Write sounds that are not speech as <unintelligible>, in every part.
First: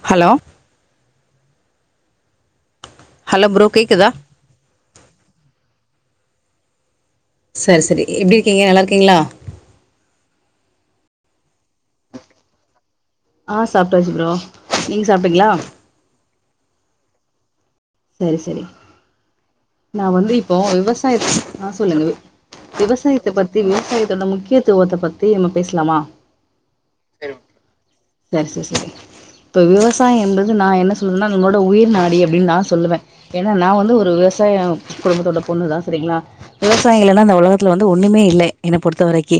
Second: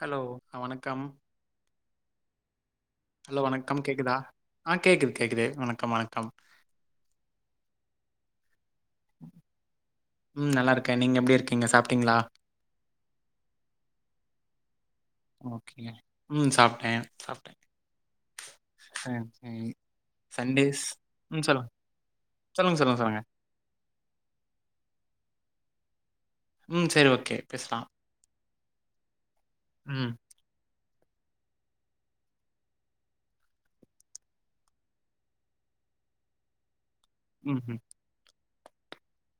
Hello நா வணக்கம் hello வணக்கம் கேக்குதா ஆ கேக்குது கேக்குது வணக்கம் வணக் கம் சரி சரி எப்டி இருக்கீங்க நல்லா இருக்கீங்ளா ம் நல்லா இருக்கே நீங்க எப்டி இருக்கீங்க சாப்ட்டீங்ளா ஆ சாப்ட்டாச்சு ப்ரோ நீங்க சாப்ட்டீங்ளா ஓகேங்க. ம் சாப்ட்டே சாப்ட்டே சரி சரி சேர் செரி நா வந்து இப்போ விவசாயத்த ஆ சொல்லுங்க சொல்லுங்க சொல்லுங்க சொல்லுங்க. விவசாயத்த பத்தி விவசாயத்தோட முக்கியத்துவத்த பத்தி நம்ம பேஸ்லாமா ம் செரி ஓகே பேஸ்லா சரி சரி சரி இப்ப விவசாயம் என்றது நா என்ன <unintelligible> நம்மோட உயிர் நாடி அப்டின் நா சொல்லுவே ஏன்னா நா வந்து ஒரு விவ சாயம் குடும்பத்தோட பொண்ணு தான் செரிங்ளா வி வசாயம் இல்லன்னா இந்த உலகத்துல ம்ஹ்ம். வந்து ஒன்னுமே இல்லே என்ன பொறுத்த வரைக்கி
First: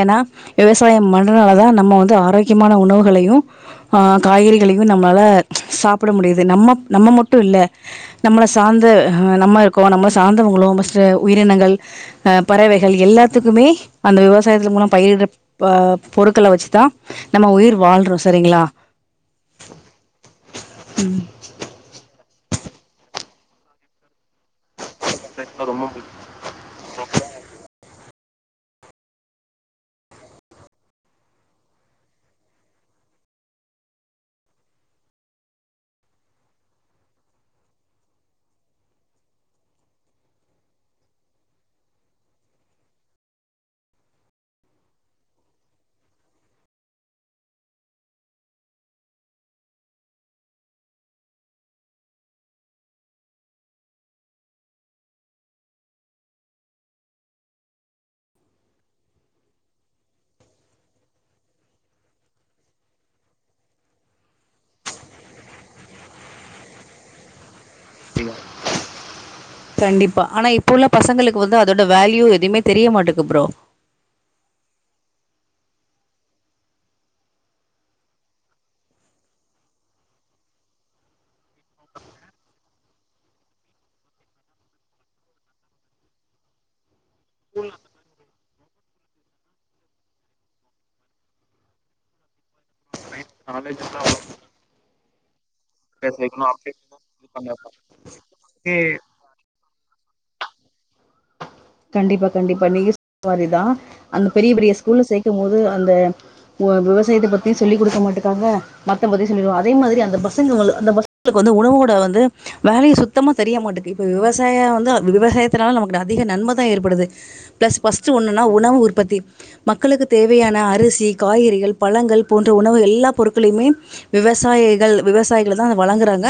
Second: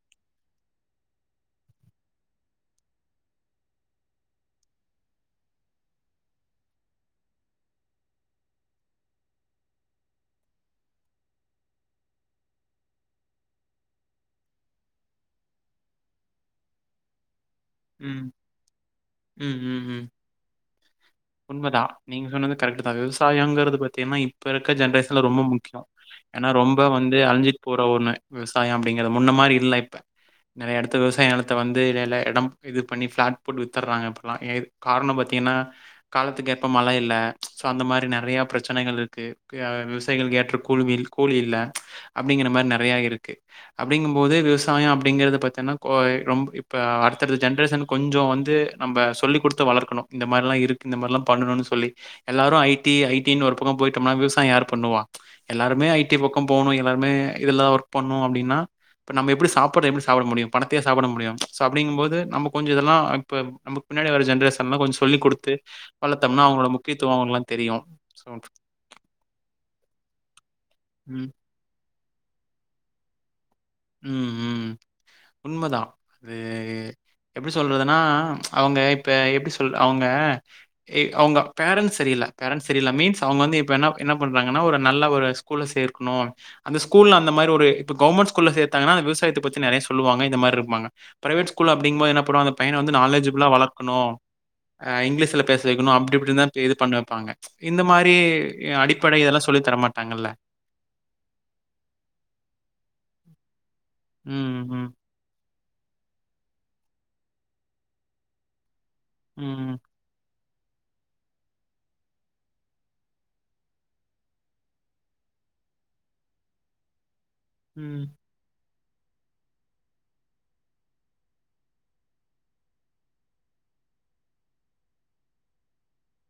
ஏன்னா விவசாயம் பண்றனால தா நம்ம வந்து ஆரோக்கியமான உணவுகளையு ஆ காய்கறிகளையு நம்மால சாப்ட முடியுது நம்ம நம்ம மட்டு இல்ல நம்ள சார்ந்த அ நம்ம இருக்கோ நம்ம சார்ந்தவங்ளோ பஸ்ட் உயிரினங்கள் அ பறவைகள் எல்லாத்துக்குமே அந்த விவசாயத்துல மூலம் பயிர்டப் ப பொருட்கள வச்சுதா நம்ம உயிர் வாழ்றோ ம் சரிங்ளா உண்மதான் நீ நீங்க சொன்னது கரெக்ட் தா விவசாயங்றது பாத்தின்னா இப்ப இருக்க ஜென்ரேஷ் இல்ல ரொம்ப முக்யோ ஏனா ரொம்ப வந் இது அலிஞ்ட் போற ஒண்ணு விவசாயம் அப்டிங்ற முன்ன மாரி இல்ல இப்ப நெறைய இடத்து விவசாய நிலத்த வந்து இல்ல எடம் இது பண்ணி ப்ளாட் போட் வித்துற்றாங்க கார்ணம் பாத்தீங்கன்னா காலத்துக்கு ஏற்ப மழ இல்ல சோ அந்த மாரி நெறைய பிரச்சனைகள் இருக்கு அ விவசாயிகளுக்கு ஏற்ற கூழ்வில் கூலி இல்ல அப்டிங்கிற மாரி நெறைய இருக்கு அப்டிங்கும் போது விவசாயம் அப்டிங்கிறத பாத்தேன்னா கொ ரொம்ப இப்ப அடுத்தடுத்த ஜென்ரேஷன் கொஞ்சோ வந்து நம்ம சொல்லிக் குடுத்து வளர்குனு இந்த மாரிலா இ இதுக்கு இந்த மாரிலா பண்ணணுன் சொல்லி எல்லாரு ஐ டி ஐ டி-ன் ஒரு பக்கோ போய்டோம்னா விவசாயம் யாரு பண்ணுவா எல்லாருமே ஐ டி பக்கோ போனு எல்லார்மே இதெல்லா ஒர்க் பண்ணு அப்டின்னா அப்ப நம்ம எப்டி சாப்பாட எப்டி சாப்ட முடியு பணத்தயா சாப்ட முடியு சோ அப்டிங் போது நம்ம கொஞ்ச இதெல்லா இப்ப நமக் பின்னாடி வர ஜென்ரேசன்லா கொஞ்சோ சொல்லி குடுத்து வளத்தம்னா அவங்ளோட முக்கியத்துவோ அவுங்க்குளா தெரியும் கண்டிப்பா ஆனா இப்ப உள்ள ம், பசங்ளுக்கு வந்து அதோட வேல்யூ எதுமே தெரிய மாட்டுக்கு ப்ரோ ம்ம்ம் உண்மதா அது எப்டி சொல்றதுனா அவுங்க இப்ப எப்டி சொல் அவுங்க அவுங்க பேரண்ட்ஸ் சரியில்ல பேரண்ட்ஸ் சரியில்ல மீன்ஸ் அவுங்க வந்து இப்ப என்ன என்ன பண்றாங்கன்னா ஒரு நல்ல ஒரு ஸ்கூல்ல சேர்க்குணு அந்த ஸ்கூல்ல அந்தமாரி ஒரு இப்ப கவுமெண்ட் ஸ்கூல்ல சே தாங்கனா விவாயத்த பத்தி நெறைய சொல்லுவாங்க இந்தமாருப்பாங்க ப்ரைவேட் ஸ்கூல் அப்டிங்குமோது என்ன பண்ணுவாங்க பையன வந்து நாலே <unintelligible> ஜிப்லா வளர்க்குணு ஆ இங்கிலீஷ்ல பேஸ் வைக்கினு அப்டி இப்டின்தா இது பண்ணி வப்பாங்க இந்த மாரி அடிப்படை எல்லா சொல்லி தர மாட் டாங்கல்ல கண்டிப்பா கண்டிப்பா நீங்க <inaudible> தா அந்த பெரிய ம், பெரிய ம், ஸ்கூல்ல சேக்குமோது அந்த விவசாயத்த பத்தியு சொல்லி் குடுக்க மாட்டுக்காங்க நடத்தும்போதே சொல்லிடுவா அதே ம், மாதிரி அந்த ப பசங்களால அந்த பசஙகளுக்கு வந்து உணவோட வந்து வேல்யூ சுத்தமா தெரிய மாட்டுக்கு இப்ப விவசாயோ வந்து அந்த விவசாயத்துனால நமக்கு அதிக நன்ம தா ஏற்படுது ப்ளஸ் ம், ஃபர்ஸ்டு ஒன்னுன்னா உணவு பத்தி மக்களுக்கு தேவையான அரிசி காய்கறிகள் பழங்கள் போன்ற உணவு எல்லா பொருட்களையுமே விவசாயிகள் விவசாயிகளதான் வழங்குறாங்க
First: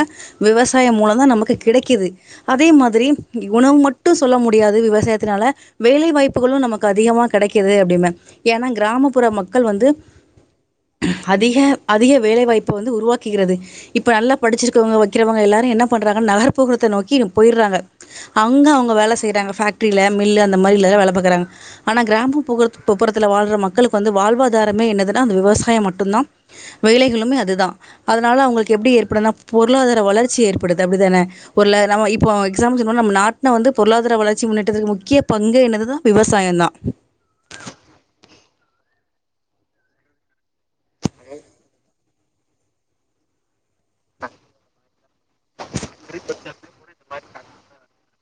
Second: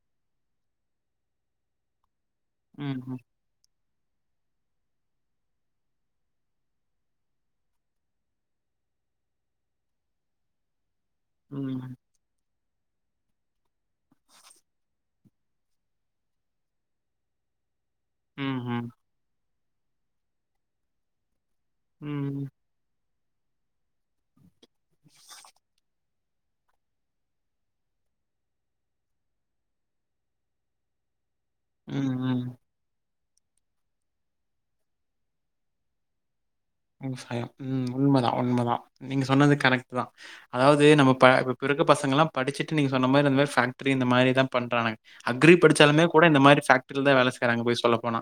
விவசாயம் மூலந்தான் நமக்கு கிடைக்கிது அதே ம், மாதிரி ம், உணவு மட் டு சொல்ல முடியாது விவசாயத் துனால வேலை வாய்ப்புகளும் நமக்கு அதிகமா கெடக்கிது அப்டிம்பே ஏன்னா கிராமப்புற மக்கள் வந்து அதிக ம், அதிக வேலைவாய் பு வந்து உருவாக்குகிறது இப்ப நல்ல படிச்சிருக்கவங்க வைக்கிறவங்க எல்லாரும் என்ன பண்றாங்க நகர்புறத்த நோக்கி போயிடுறாங்க அங்க ம், அவங்க வேல செய்றாங்க ஃபக் ட்ரில மில்லு அந்தமாரிலதா வேல பாக்கறாங்க ஆனா ம். கிராமபுறத் <unintelligible> துல வாழ்ற மக்களுக்கு வந்து வாழ்வா தாரமே என்னதுனா அந்த விவசாயம் மட்டுந்தா வேலைகளுமே அதுதா அதனால அவுங்களுக்கு எப்டி ஏற்படுனா பொருளாதார வளர்ச்சி ஏற்படுது அப்டிதானே இப்போல்ல நமோ ம், இப்போ ம். எக்ஸா <unintelligible> சொன்னோ னா நம்ம நார் னா வந்து பொருளாதார வளர் ச்சி முன்னேட்டதுக்கு முக்கிய பங்கு என்னது தா விவசாயந்தா விவசாயோ ம் உண்ம தா உண்ம தா நீங்க சொன்னது கரெக்ட் தா அதாவது நம்மப்ப இப்ப இருக்க பசங்கல்லா படிச்சிட்டு நீங்க சொன்ன மாரி அந் மாரி ஃபேக் ட்ரி இந்த மாரி தா பண்றானுங் அக்ரி படிச்சாலுமே கூட இந்த மாரி ஃபேக்ட்ரில தா வேல செய்றாங்க போய் சொல்ல போனா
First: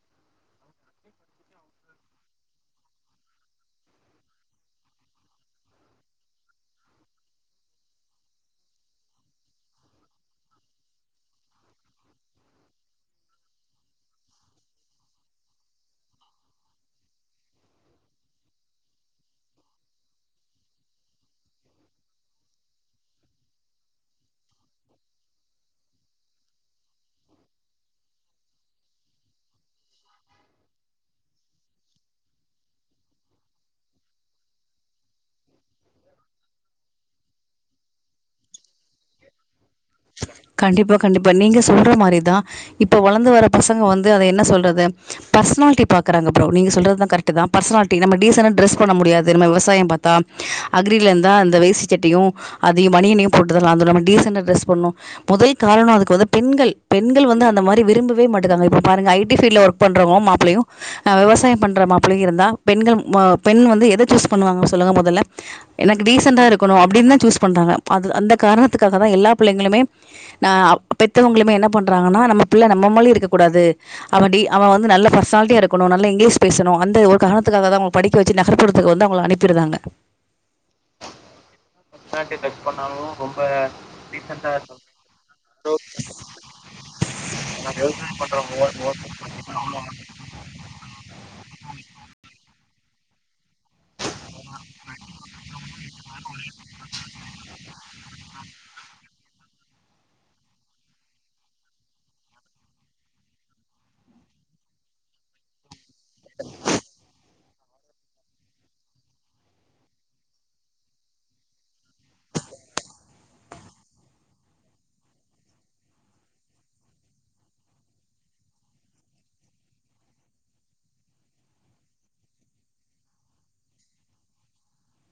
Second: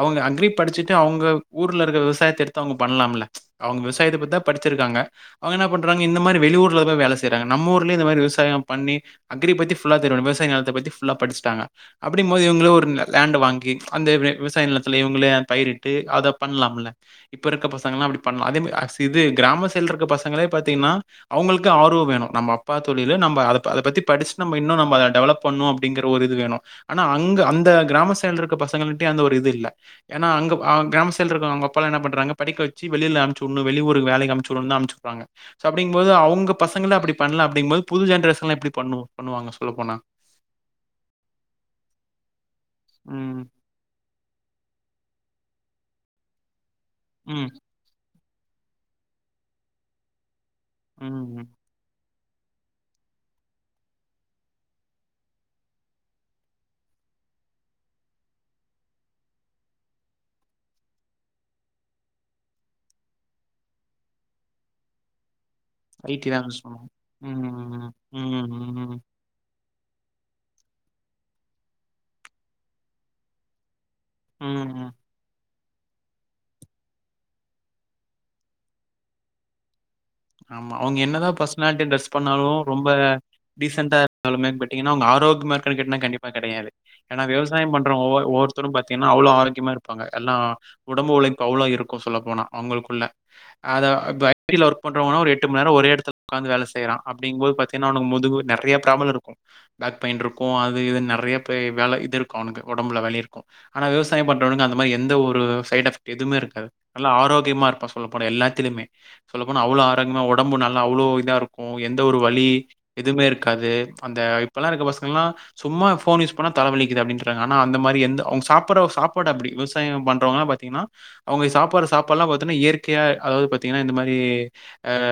அவங்க அக்ரி படிச்சிட்டு அவுங்க ஊர்லருக்க விவசாயத்த எடுத்து அவுங்க பண்லாம்ல அவுங்க விவாயத்த பத்திதா படிச்சிருக்காங்க அவுங்க என்ன பண்றாங்க இந்தமாரி வெளியூர்ல தா வேல செய்றாங்க நம்மூர்லயே இந்தமாரி விவசாயம் பண்ணி அக்ரி பத்தி ஃபுல்லா தெரியணு விவசாய நெலத்த பத்தி ஃபுல்லா படிச்சிட்டாங்க அப்டிங்குபோது இவுங்களே ஒரு லேன்ட வாங்கி அந்த விவசாய நிலத்துல இவுங்களே பயிரிட்டு அத பண்லாம்ல இப்ப இருக்க பசங்கலா அப்டி பண்லா அதேமே மாரி இது கிராம சைடுல இருக்க பசங்களே பாத்தீங்னா அவுங்களுக்கே ஆர்வோ வேணு நம்ம அப்பா தொழில் நம்ம அத அத பத்தி படிச்சிட் இன்னு டெவலப் பண்ணு அப்படிங்கிற ஒரு இது வேணு ஆனா அங்க அந்த கிராமத் சைடுல இருக்கற பசங்க கிட்டயே அந்த ஒரு இது இல்ல ஏனா அங்க கிராமத் சைடுல இருக்கிறவங் அப்பாங்கள்ளா என்ன பண்றாங்க படிக்க வெச்சு வெளில அம்ச்சிவுடுனு வெளி ஊருக்கு வேலைக்கு அம்ச்சிவுடுனுனு தா அம்ச்சிவுடுறாங்க ஸோ அப்டிங்குபோது அவுங்க பங்கங்கள அப்டி பண்லாம் அப்டிங்குமோது புது ஜென்ரேஷன்லா எப்டி பண்ணு பண்ணுவாங்க சொல்லப்போனா. கண்டிப்பா கண்டிப்பா கண்டிப்பா நீங்க சொல்ற மாரிதா இப்போ வளந்து ம். வர்ர பசங்க வந்து அத என்ன சொல்றது பர்சனால்ட்டி பாக்கறாங்க ப்ரோ நீங்க சொல்றது த கரெக்ட்டு தா ம். பர்சனால்ட்டி நம்ம டீசன்னா ட்ரஸ் பண்ண முடியாது நம்ம விவசாயம் பாத்தா அக்ரிலருந்தா ம். அந்த வேஸ்ட்டி சட்டையு அதியு மணியினியு போட்டுதா நம்ம டீசன்ட்டா ட்ரெஸ் போன்னோ மொதல் காரணோ‌ அதுக்கு வந்து பெண்கள் பெண்கள் வந்து அந்த மாரி விரும்பவே மாட்டுதாங்க இப்ப பாருங்க ஐ டி ஃப்பீல்டுல வொர்க் பண்றவோ மாப்புளையு அஹ் விவசாயம் பண்ற மாப்புளையு இருந்தா பெண்கள் ம் அஹ் பெண் வந்து எத சூஸ் பண்ணுவாங்க சொல்லுங்க மொதல்ல எனக்கு ஐடி டீசென்டா தான் யூஸ் இருக்கணு பண்ணுவாங்க. அப்டின் தா சூஸ் பண்றாங்க ம். அது அந்த ம். ம். காரணத்துக்காக ம். தா எல்லாப் பிள்ளைங்களுமே அஹ் அப் பெத்தவங்களுமே என்ன பண்றாங்கன்னா நம்ம பிள்ள நம்மமாலி இருக்கக் கூடாது அவடி அவ ம் வந்து நல்ல பர்சனாலிட்டியாருக் போனோ நல்ல இங்கிலீஷ் பேசணு அந்த ஒரு காரணத்துக்காக தா அவங்க படிக்க வச்சி நகரபுறத்துக்கு வந்து அவங்ள அனுப்பிடுறாங்க ஆமா அவங்க என்னதா பர்ஸ்னால்ட்டியா ட்ரெஸ் பண்ணாலு‌ ரொம்ப டீசண்டா தாலுமே‌ பட்டீங்கன்னா அவங்க ஆரோக்கியமா இருக்கானு கேட்டிங்கன்னா கண்டிப்பா கெடையாது ஏன்னா விவசாயம் பண்றவங்க ஒவ்வொரு ஒவ்வொருத்தரும் பாத்தீங்கன்னா அவ்ளோ ஆரோக்கியமா இருப்பாங்க எல்லா உடம்பு உழைப்பு அவ்ளோ இருக்கு சொல்ல போனா அவங்களுக்குள்ள அத இப்ப ஐ டி ல வொர்க் போன்றோங்கலா ஒரு எட்டு மண்நே ஒரே எடத்துல உக்காந்து வேல செய்யறோ அப்டிங்போது பாத்தீங்ன்னா அவனுக்கு முதுகு வலி நெறயா ப்ராப்ளமுருக்கு பேக் பெய்ன்ருக்கு அது இதுன்னு நெறயா பே வேல இது இருக்கு அவனுக்கு ஒடம்புல வலி இருக்கு ஆனா விவசாயம் பண்றவனுங்க அந்த மாரி எந்த ஒரு சைட் எஃபெக்ட் எதுமேருக்காது நல்லா ஆரோக்யமா இருப்பா சொல்ல போனா எல்லாதுலயுமே சொல்லப் போ போனா அவ்ளோ ஆரோக்கியமா ஒடம்பு நல்லா அவ்ளோ இதாருக்கு எந்த ஒரு வலி எதுமே இருக்காது அந்த இப்பெல்லா இருக்க பசங்கள்ளா சும்மா ஃபோன் யூஸ் பண்ணா தலவலிக்குது அப்டின்றாங்க ஆனா அந்த மாரி எந்த அவுங்க சாப்புடற ஒரு சாப்பாடு அப்டி விவசாயம் பண்ணுறவங்கல பாத்தீங்கன்னா அவங்க சாப்பாடு சாப்பாடெல்லா பாத்தனா இயற்கையா அதாவது பாத்திங்கன்னா இந்த மாரி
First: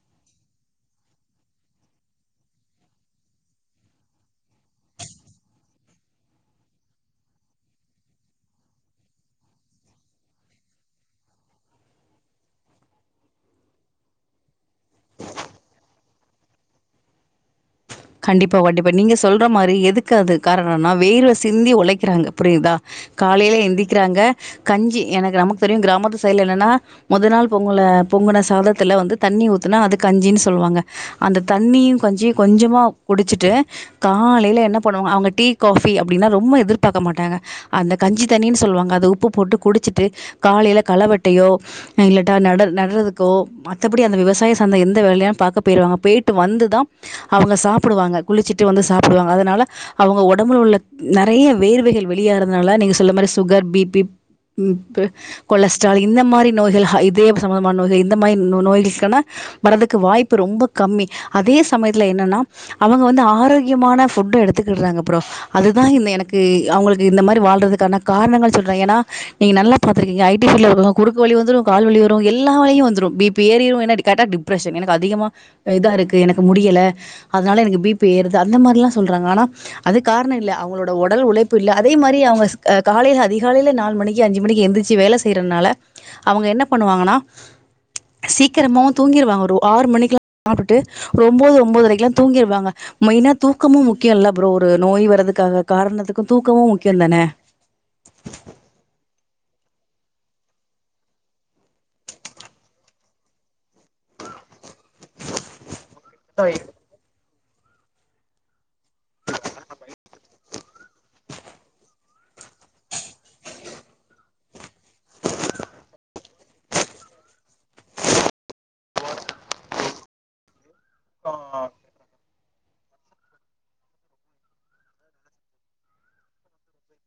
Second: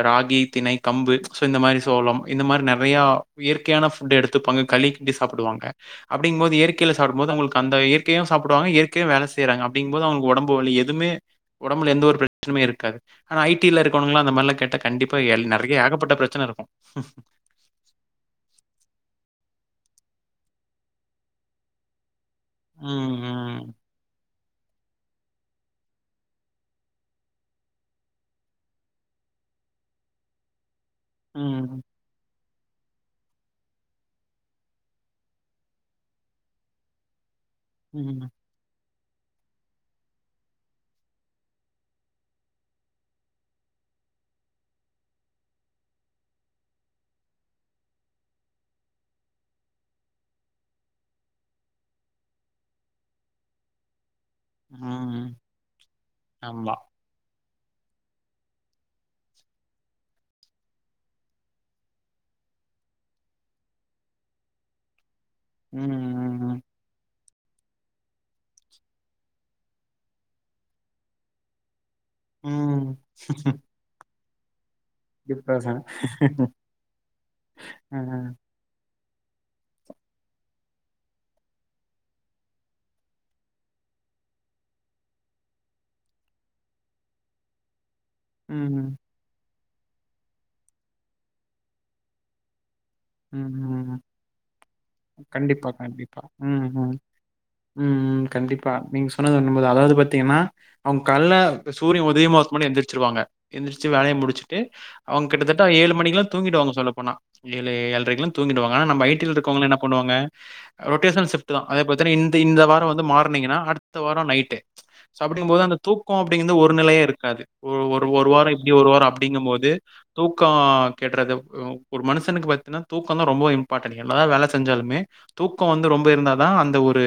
ராகி திணை கம்பு சோ இந்த மாரி சோளம் இந்த மாரி நெறையா இயற்கையான ஃபுட்டு எடுத்துப்பாங்க களி கிண்டி சாப்புடுவாங்க அப்படீங்போது இயற்கையில சாப்புடும்போது அவங்களுக்கு அந்த இயற்கையு சாப்பிடுவாங்க இயற்கையு வேல செய்யறாங்க அப்படிங்போது அவங்களுக்கு ஒடம்பு வலி எதுமே ஒடம்புல எந்த ஒரு பிரச்சனுமே இருக்காது ஆனா ஐடியில இருக் கவனுங்கல்லா அந்த மார்லா கேட்டா கண்டிப்பா எல் நெறயா ஏகப்பட்ட பிரச்சனருக்கு கண்டிப்பா கண்டிப்பா நீங்க சொல்ற மாரி எதுக்கு அது காரணோனா வேர்வ சிந்தி ஒலைக்குறவங்க புரியிதா ம், காலையில ம். எந்திக்கிறாங்க கஞ்சி எனக்கு நமக்கு தெரியு கிராமத்து சைடுல என்னன்னா மொத நாள் பொங்குல பொங்குன சாதத்துல வந்து தண்ணி ஊத்துனா அது கஞ்சின்னு சொல்லுவாங்க அந்த ம், தண்ணியு கஞ்சியு கொஞ்சமா குடிச்சிட்டு காலைல என்ன பண்ணுவாங்க அவங்க டீ காஃபி அப்டின்னா ரொம்ப எதிர்பாக்க மாட்டாங்க அந்த கஞ்சி ம், தண்ணீனு சொல்லுவாங்க அது உப் உப்பு போட்டு குடிச்சிட்டு காலைல களவெட்டையோ இல்லாட்டா நடந் நட்றதுக்கோ மத்தபடி அந்த விவசாய சாந்த எந்த வேலயோ பாக்க பேய்ருவாங்க பேய்ட்டு வந்துதா அவங்க சாப் புடுவாங்க குளிச்சுட்டு வந்து சாப்புடுவாங்க அதனால அவங்க ஒடம்புல உள்ள நெறயா வேர்வைகள் வெளியேறதுனால நீங்க சொல்ல மாரி சுகர் பீப்பி ப்பு ம். கொலஸ்ட்ரால் இந்த மாரி ஆமா. நோய்கள் ஹா இதயத் த்த மண் வகை இந்த மாரி நோ நோய்கஸ்களா வரதுக்கு வாய்ப்பு ரொம்ப கம்மி அதே சமயத்தில என்னன்னா அவங்க வந்து ஆரோக்கியமான ஃபுட்டு எடுத்துக்கிடுறாங்க <unintelligible> ம், அதுதா இந்த எனக்கு ம், அவங்களுக்கு இந்த மாரி வால்றதுக்கான காரணங்கள் சொல்ற ஏனா நீங் நல்லா பாத்திருக்கீங்க ஐ டி ஃப்பீல்டுல இருக்கவங்க குறுக்கு வலி வந்துரு கால் வலி வந் ரு எல்ல ம். வலியு ம். வந்துரு பீப்பி யோரிரு ஏன்னா கரெக்டா டிப் எனக்கு அதிகமா டிப்ரஷன். இதா இருக்கு எனக்கு முடியல இதனால எனக்கு பீ பி ம், ஏறுது அந்த மாரி சொல்றாங்க ஆனா அது காரணம் இல்ல அவங்களோட உடல் உழைப்பு இல்ல அதே மாரி அவங்க அ காலையில அதிகாலையில நாலு மணிக்கு அஞ்சு மணிக்கு எந்திறிச்சு வேலை செய்யறனால அவங்க என்ன பண்ணுவாங்கன்னா ம், சீக்கிரமாவும் தூங்கிடுவாங்க ஒரு ஆறு மணிக்குல்லா சாப்டுட்டு ஒம்போது ஒம்போதரைக்குலா தூங்கிடுவாங்க மெயினா ம், தூக்கமு ம். முக்கியல்ல ப்ரோ ஒரு நோய் வர்றதுக்காக கண்டிப்பா, கண்டிப்பா. காரணத்துக்கு தூக்கமு ம், ம். முக்கியோ தான ம், கண்டிப்பா. நீங்க சொன்னது ம் அதாவது பாத்தீங்கன்னா அவங்க கால்ல சூரியன் உதயமாகுறதுக்கு முன்னாடியே எந்திரிச்சுருவாங்க எந்திரிச்சு வேலைய முடிச்சுட்டு அவங்க கிட்டத்தட்ட ஏழு மணிக்குல்லா தூங்கிடுவாங்க சொல்ல போனா <inaudible> ஏழு ஏழரைக்குலா தூங்கிடுவாங்க அப்ப ஐ டி-ல இருக்கறவங்கலா என்ன பண்ணுவாங்க ரொட்டேசன் சிப்ட்டு தா அத பாத்திங்கனா இந்த இந்த வாரம் வந்து மார்னிங்னா அடுத்த வாரம் நைட்டு சோ அப்டினுங்கும் போது தூக்கம்ன்றது ஒரு நிலையா இருக்காது ஒரு ஒரு ஒரு வாரோ இங்க ஒரு வாரோ அப்படிங்கும் போது தூக்கோ கேட்டுறது ஒ ஒரு மனுஸ் எனக்கு பாத் தூக்கம் தா ரொம்ப நீ என்னதா வேல செஞ்சாலுமே தூக்கம் வந்து ரொம்ப இருந்தாத அந்த ஒரு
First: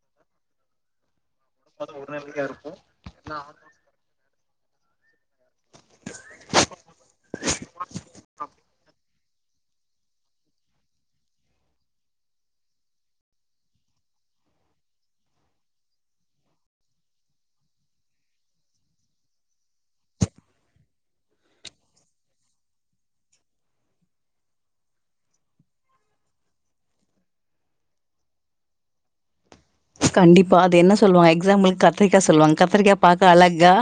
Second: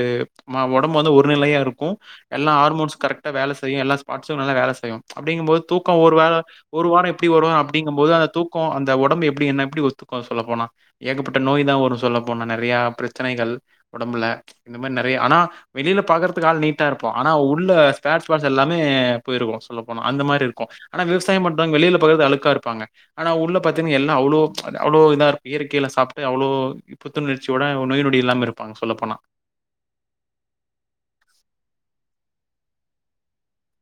மா ஒடம்பு வந்து ஒரு ஒரு நிலையா இருக்கு எல்லா ஹார்மோன்ஸ் கரெக்டா வேல செய்யு எல்லா ஸ்பாட் சோ நல்ல வேலை செய்யு அப்டிங்கம்போது தூக்கம் ஒரு வேல ஒரு வாரம் இப்டி வரும் அப்டிங்கும்போது அந்த தூக்கம் அந்த ஒடம்பு எப் ப்படி என்ன எப்படி ஒத்துக்கு சொல்ல போனா ஏகப்பட்ட நோய் தா வரு சொல்ல போனா நெறைய பிரச்சனைகள் உடம்புல இந்த மாரி நெறைய ஆனா வெளியில பாக்கறதுக்கலா நீட்டா இருப்போ ஆனா உள்ள ஸ்பேர் பாட்ஸ் எல்லாமே போயிருக்கு சொல்ல போனா அந்த மாரி இருக்கு ஆனா விவசாயம் பண்றவங்க வெளியில பாக்க அழுக்கா இருப்பாங்க ஆனா உள்ள பாத்தீங்கன்னா எல்லா அவ்ளோ அவ்வளோ இதா இருக்கு இயற்கையில சாப்பிட்டு அவ்வளோ புத்துணர்ச்சியோட நோய்நொடி இல்லாம இருப்பாங்க சொல்ல போனா கண்டிப்பா அது என்ன சொல்லுவாங்க எக்ஸாம்பிளுக்கு கத்திரிக்கா சொல்லுவாங்க கத்திரிக்கா பாக்க அழகா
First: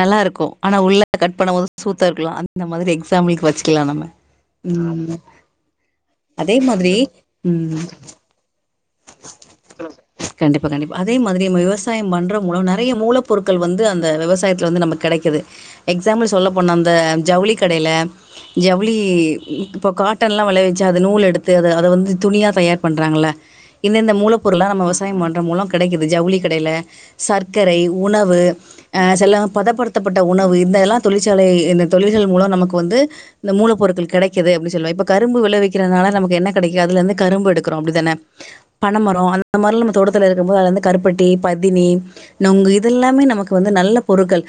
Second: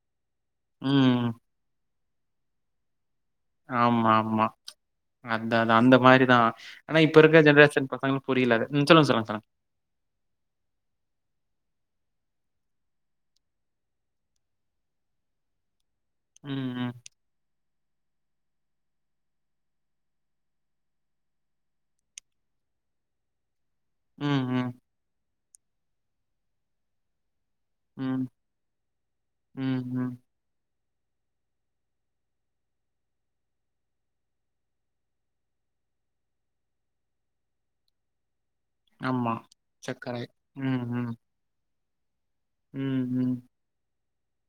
நல்லா இருக் ஆனா உள்ள ம். கட் பண்ணும்போது சூத் த்த இருக்கலா அந்த மாதிரி எக்ஸாம்பிளுக்கு வச்சுக்கலா நம்ம ஆமா ஆமா ஆமா அதா அந்த மாரிதா அதே மாதிரி ஆனா இப்ப இருக்க ம் ஜென்ரேஷன் பசங்களுக்கு புரியல அது ம். சொல்லுங்க, சொல்லுங்க, சொல்லுங்க. கண்டிப்பா கண்டிப்பா அதே மாதிரி நம்ப விவசாயம் பண்றவங்களு நெ நெறைய மூல பொருட்கள் வந்து அந்த விவசாயத்துல வந்து நமக்கு கெடைக்குது எக்ஸாம்பிள் சொல்ல போன ம், அந்த ம். ஜவுளி வுளி கடையில ஜவுளி இப்ப காட்டன்ல்லா விளையவிச்சூ அத நூல் எடுத்து அத அத வந்து துணியா தயார் பண்றாங்கள இந்த இந்த மூல ம், பொருள்ல ம். நம்ம விவசாயம் பண் மூலம் கிடைக்குது ஜவுளி கடையில சர்க் க்கரை ம், உணவு அஹ் சில ம், ம். பதப்படுத்தப்பட்ட உணவு இந்தெல்லா தொழிற்சாலை இந்த தொழில்கள் மூலம் நமக்கு வந்து இந்த மூலப் பொருட்கள் கெடைக்குது அப்டின்னு சொல்லா இப்ப கரும்பு விளைவிக்கிறதுனால நமக்கு என்ன கெடைக்கு அதுல இருந்து கரும்பு எடுக்றோ அப்டித்தானே பனமரோ ஆமா. அந்த மாதிரிலா நம்ம சர்க்கரை. தோட்டத்துத்தில இருக்கும் போது அது ம், வந்து ம். கருப்பட்டெி பதினி உம் நொங்கு ம், இதெல்லாமே ம். நமக்கு வந்து நல்ல பொருட்கள்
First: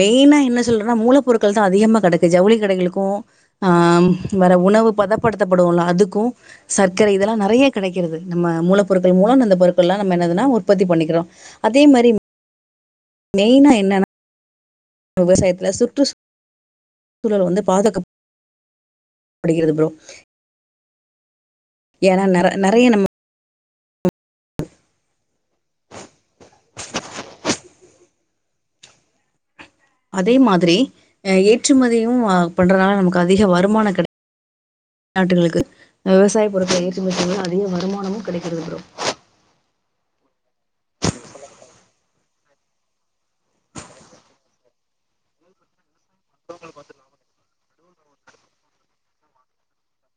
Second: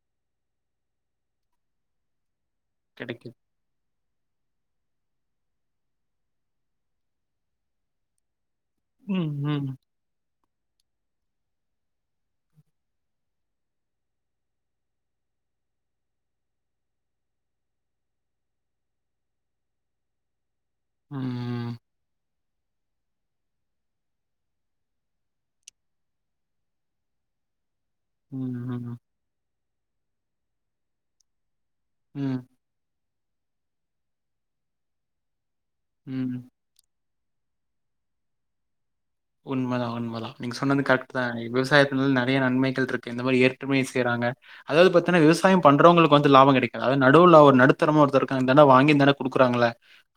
மெயினா என்ன சொல்றனா மூல பொருட்கள் தா அதிகமாக கிடக்கு ஜவுளி கடைகளுக்கு கிடைக்குது. ஆ ம் வேற உணவு பதப்படுத்தப்படுவுல அதுக்கு சர்க்கரை இதெல்லா நெறைய கெடைக்கிறது நம்ம மூல பொருட்கள் ம், மூலம்ந்த ம். பொருட்கள்ல்லா நம்ம என்னதுன்னா ஒரு உற்பத்தி பண்ணிக்கிறோம் அதே மாதிரி மெயினா என்னன்னா விவசாயத்துல சுற்றுச்சூழல் வந்து பாதுக அடிக்கிறது ப்ரோ ம் ஏன்னா ந நிறைய நம்ம உஹம் உம் அதே மாதிரி <unintelligible> ஏற்றுமதியும் ம், பண்றதுனால நமக்கு அதிக வருமானோ கெடை நாட்டுகளுக்கு விவசாய ம். பொறத்தை <inaudible> அதிக வருமானமும் கெடைக்கிறது ப்ரோ உண்மதா உண்மதா நீங்க சொன்னது கரக்ட் தான் விவசாயத்தினில் நெறய நன்மைகள் இருக்கு இந்த மாதிரி ஏற்றுமனி செய்றாங்க அதாவது பத்தின்னா விவசாயம் பண்றவங்களுக் வந்து லாபம் கிடைக்க அது நடூவ்ல ஒரு நடுத் தனமா ஒருத்த இருக்கா இந்தாண்ட குடுக்குறாங்கள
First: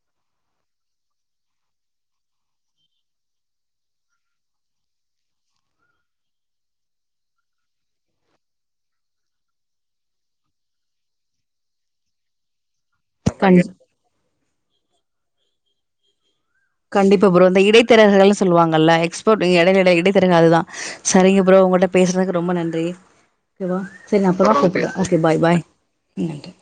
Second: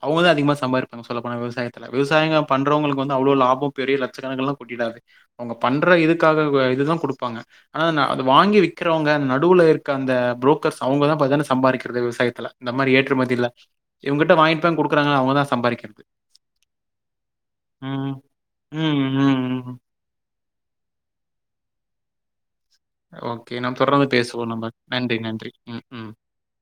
அவங்கதா அதிகமா சம்பாரிப்பாங்க சொல்லப்போனா விவசாயத்துல விவசாயிங்க பண்றவங்களுக்கு வந்து அவ்ளோ லாபம் பெரிய லட்சக்கணக்கல்லாம் கொட்டிடாது அவங்க பண்ற இதுக்காக இதுதான் கொடுப்பாங்க ஆனா ந அத வாங்கி விக்கிறவங்க நடுவுல இருக்க அந்த புரோக்கர்ஸ் அவுங்கதா பாத்தேனா சம்பாரிக்றதே விவசாயத்துல இந்த மாதிரி ஏட் டுமதில்ல கண் இவங்கட்ட வாய் தங்குடுக்குறாங்க அவங்க தா சம்பாதிக்கிறது கண்டிப்பா ப்ரோ இந்த இடைத்தரகர்கள்னு சொல்லுவாங் அல்ல ம், எக்ஸ்போர்ட்டு ம், ம். எடைலட இடைத்தர அதுதா சரிங்க ப்ரோ உங்கட்ட பேசுனக்கு ரொம்ப நன் தெ ஓகே. நாம் கெவா தொடர்ந்து செரி பேசுவோம் அப்புறமா நம்ம. கூப்பட்ற நன்றி, ஓகே பாய் நன்றி. பாய் ம், ம். நன்றி